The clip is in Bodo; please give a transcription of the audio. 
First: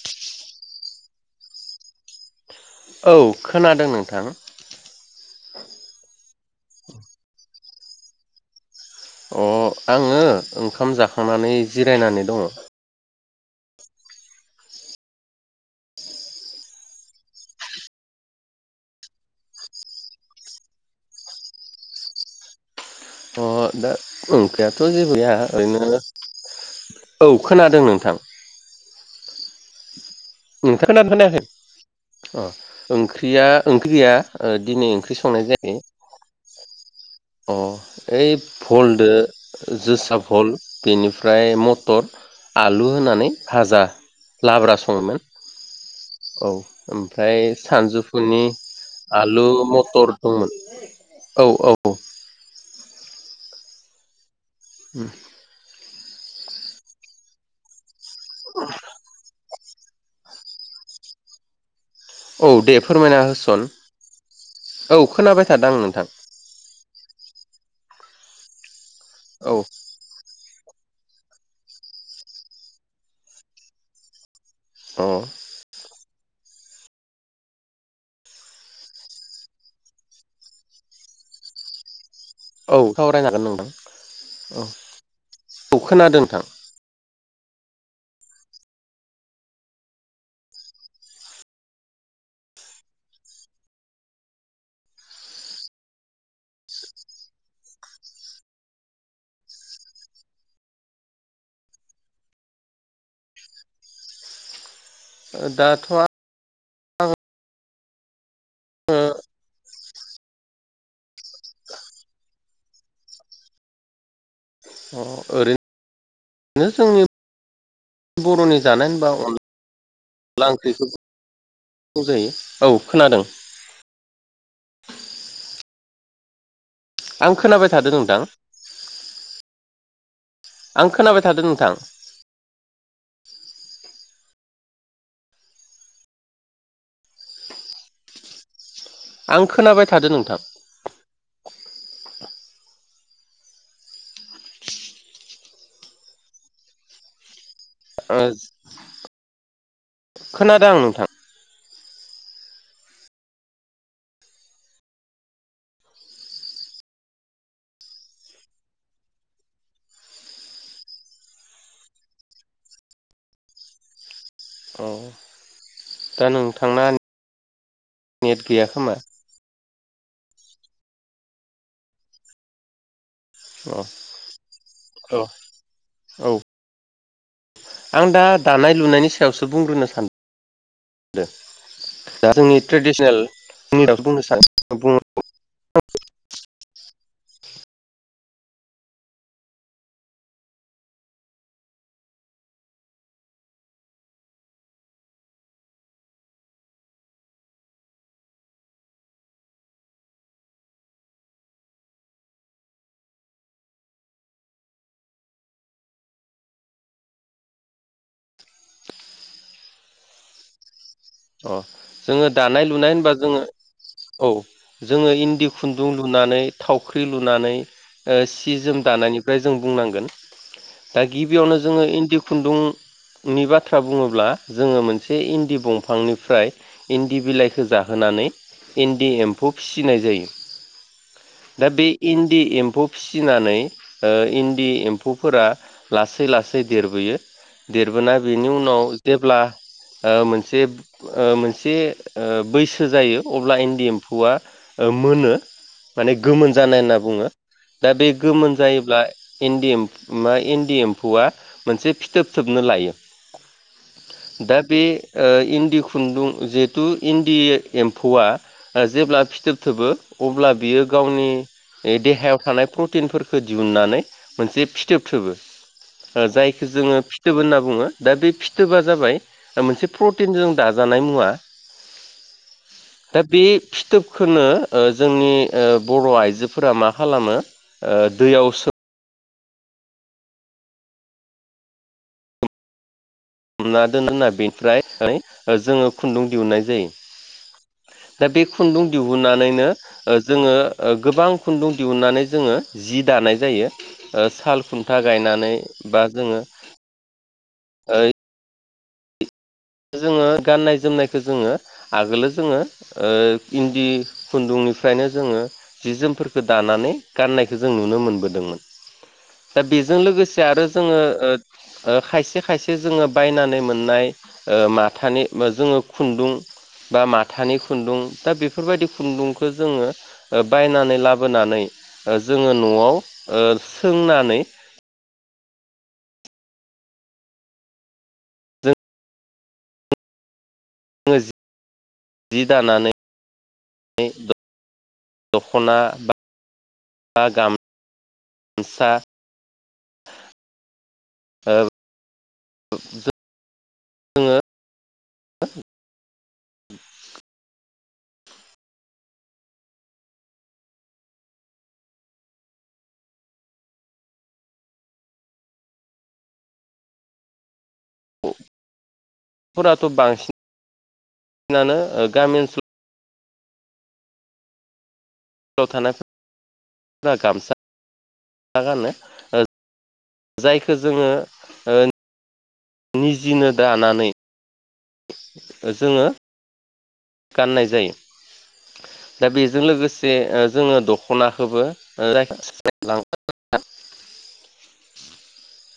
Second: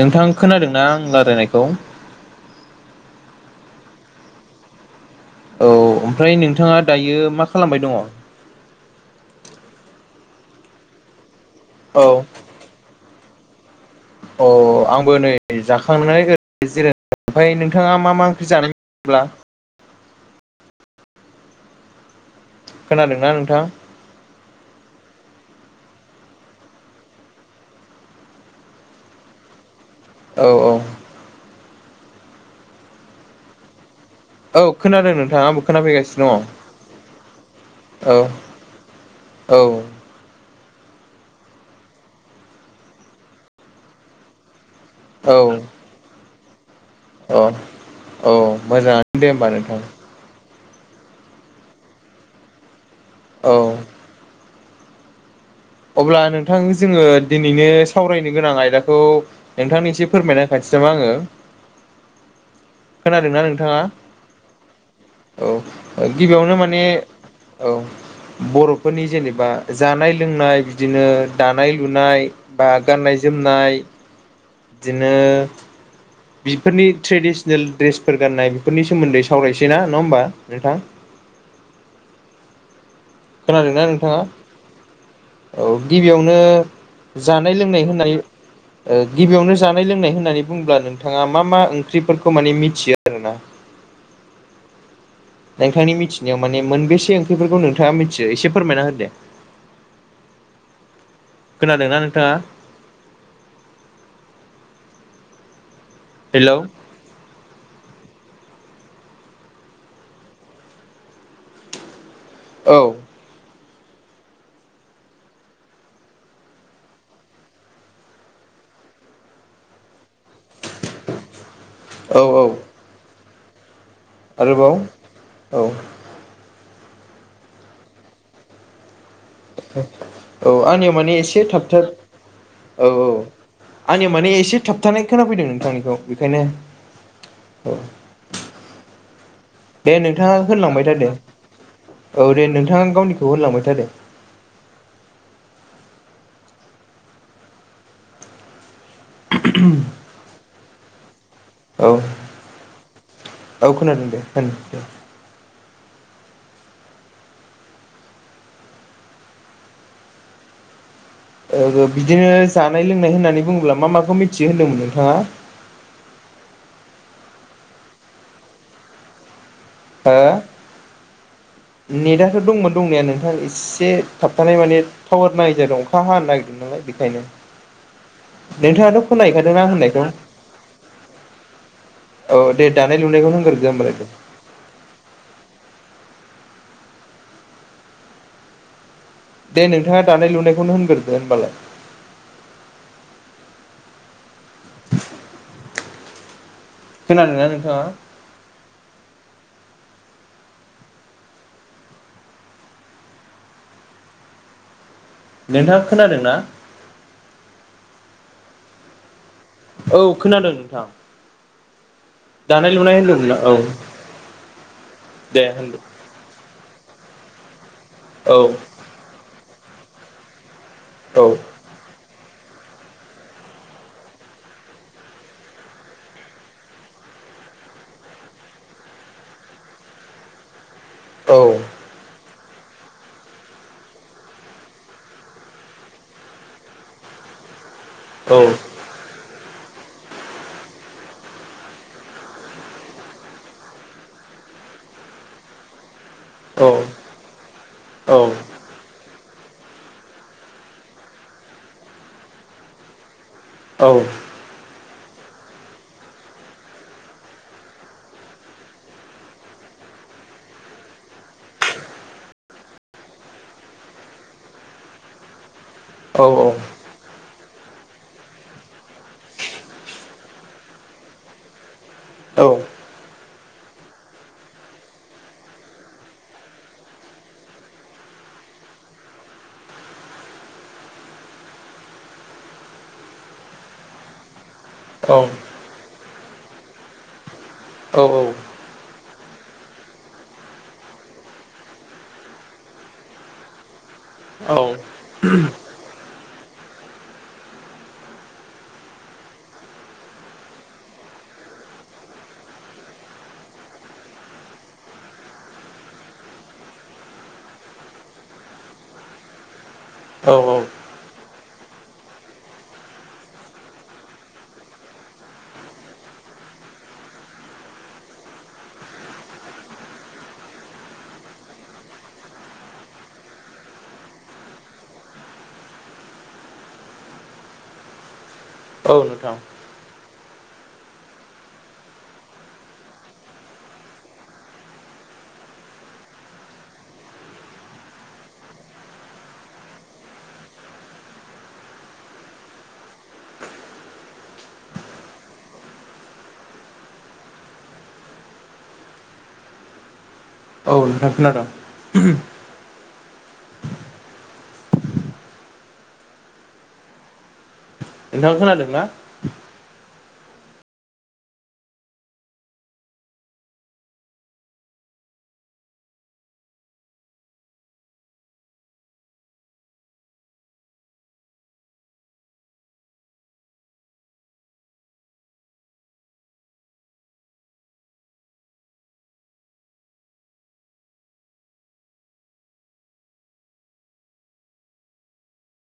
नोंथां खोनादोंना आं रायलायनायखौ? औ खोनादों नोंथां। औ ओमफ्राय नोंथाङा दायो मा खालामबाय दङ? अ आङो ओंखाम जाखांनानै जिरायनानै दङ। अ आंबो नै जाखांनानै जिराय ओमफ्राय नोंथाङा मा मा ओंख्रि जानाय [inaudible] खोनादोंना अ नोंथां दा ओं ख्रियाथ' जेबो गैया ओरैनो औ खोनादों नोंथां। औ औ नोंथांखौ लनानै हानायायाखै अ ओंख्रिया बि गैया औ दिनै खोनादों ओंख्रि नोंथां संनाय आंबो जायाखै। खोनाफैगासिनो दङ अ औ ओइ भलदो औ जोसा भल। बेनिफ्राय मटर आलु होनानै भाजा लाब्रा सङोमोन औ औ ओमफ्राय औ औ सानजौफुनि मोजाङानो दे होमबा आलु नोंथां मथर दंमोन। औ औ। औ [inaudible] अब्ला नोंथां जोङो दिनैनो सावरायनो गोनां आयदाखौ नोंथांनिसि फोरमायना खाथि नामा आङो। औ दे फोरमायना खोनादोंना होसन। नोंथाङा खोनाबाय औ थादों आं नोंथां गिबियावनो माने औ बर'फोरनि जेनेबा औ जानाय लोंनाय बिदिनो दानाय लुनाय बा गाननाय जोमनाय अ बिदिनो बिफोरनि ट्रेडिसनेल ड्रेसफोर गाननाय बेफोरनि सोमोन्दै सावरायसै ना नङा होमबा नोंथां‌ [inaudible] औ सावरायनो हागोन नोंथां खोनादोंना नोंथाङा औ औ खोनादों गिबियावनो नोंथां जानाय लोंनाय होननानै ओ गिबियावनो जानाय लोंनाय होननानै बुंङोब्ला नोंथाङा मा मा ओंख्रिफोरखौ माने मिथियो। [inaudible] नोंथांनि मिथिनायाव माने मोनबेसे ओंख्रिफोरखौ नोंथाङा मिथियो एसे फोरमायना हो दे। [inaudible] खोनादोंना नोंथाङा? दाथ' हेलौ। ओ। औ। अ ओरै नो जोंनि बर'नि जानाय होनबा अन ला ओंख्रिखौ बुंजायो औ खोनादों। आरोबाव औ। आं खोनाबाय थादों नोंथां। औ आं आंनियाव माने खोनाबाय एसे थादों थाब नोंथां था औ औ आंनियाव माने एसे थाबथानाय खोनाफैदों नोंथांनिखौ बेखायनो औ। आं खोनाबाय दे थादों नोंथां नोंथाङा होनलांबाय था दे। औ दे नोंथाङा गावनिखौ होनलांबाय थादे। आज [unintelligible] खोनादां नोंथां। औ औ खोनादों दे होन दे। बिदिनो जानाय लोंनाय होननानै बुङोब्ला मा माखौ मिथ औ दा नोंथांना नेट गैया खोमा। हो नेटाथ' दंमोन दंनायानो। ना अ एसे थाबथानाय माने औ टावार नाङि जादों अखा हानो औ नागिरदों नालाय बेखायनो। आं दा दानाय नोंथाङाथ' लुनायनि सायावसो खोनाहैखादों आं बुंग्रोनो होननायखौ सानदों। दा औ जोंनि दे दानाय ट्रेडिसनेल लुनायखौनो होनग्रोदो जोंनि होमबालाय दे दसो बुंनो सानो। [inaudible] दे नोंथाङा दानाय लुनायखौनो होनग्रोदो होमबालाय। खोनादों ना नोंथाङा? नोंथाङा खोनादों ना? औ खोनादों नोंथां। अह। जोङो दानाय लुनाय होनबा होनदोंमोन ना? जोङो औ औ जोङो दे इन्दि होनदो खुन्दुं लुनानै थावख्रि लुनानै औ सि जोम दानायनिफ्राय जों बुंनांगोन। दा औ गिबियावनो जोङो इन्दि खुन्दुंनि बाथ्रा बुङोब्ला जोङो मोनसे इन्दि बंफ फांनिफ्राय इन्दि बिलाइखौ जाहोनानै इन्दि एम्फौ फिसिनाय जायो। औ दा बे इन्द इन्दि एम्फौ फिसिनानै इन्दि एम्फौफोरा लासै लासै देरबोयो। देरबोना औ बेनि उनाव जेब्ला मोनसे मोनसे बैसो जायो अब्ला इन्दि एम्फौआ मोनो माने गोमोन जानाय होनना बुङो दा बे गोमोन जायोब्ला इन्दि मा इन्दि एम्फौआ मोनसे फिथोब थोबनो लायो। दा बे इन्दि खुन्दुं जिहेथु इन्दि एम्फौआ जेब्ला फिथोब थोबो अब्ला बियो गावनि देहायाव थानाय प्रटिनफोरखौ दिहुनन्नानै मोनसे फिथोब थोबो। जायखौ जोङो फिथ फिथोब होनना बुङो दा बे फिथोबा जाबाय मोनसे प्रटिनजों दाजानाय मुवा। औ दा बे फिथोबखो अ जोंनि बर' आइजोफोरा मा खालामो दैयाव सो मना दोना बेनिफ्राय जोङो खुन्दुं दिहुुननाय जायो। दा औ बे खुन्दुं दिहुननानैनो जोङो गोबां खुन्दुं दिहुनन्नानै जोङो जि दानाय जायो।। साल औ खुन्था गायनानै बा जोङो [inaudible] ओ जोङो गाननाय जोमनायखौ जोङो आगोलोव जोङो इन्दि खुन्दुं निफ्रायनो जोङो जि जोमफोरखौ दानानै गाननायखौ जों नुनो मोनबोदोंमोन‌। [inaudible] दा बेजों औ लोगोसे आरो जोङो खायसे खायसे जोङो बायनानै मोननाय। माथानि जोङो खुन्दुं बा माथानि खुन्दुं दा बेफोरबायदि खुन्दुंखौ जोङो बायनानै लाबोनानै जोङो न'आव सोंनानै [inaudible] औ नोंथां। जोङो जि दानानै दख'ना बा बा गाम हामसा [inaudible] ओ [inaudible] औ नोंथां खोनादों। नोंथां खोनादोंना? थ' बांसिन नानो गामि ओनसोल स्लाव थानायफोरा गामसा गानो ओ जायखौ जोङो ओ निजिनो दानानै [inaudible] जोङो गाननाय जायो दा बेजों लोगोसे जोङो दख'नाखौबो [unintelligible] [unintelligible] [inaudible]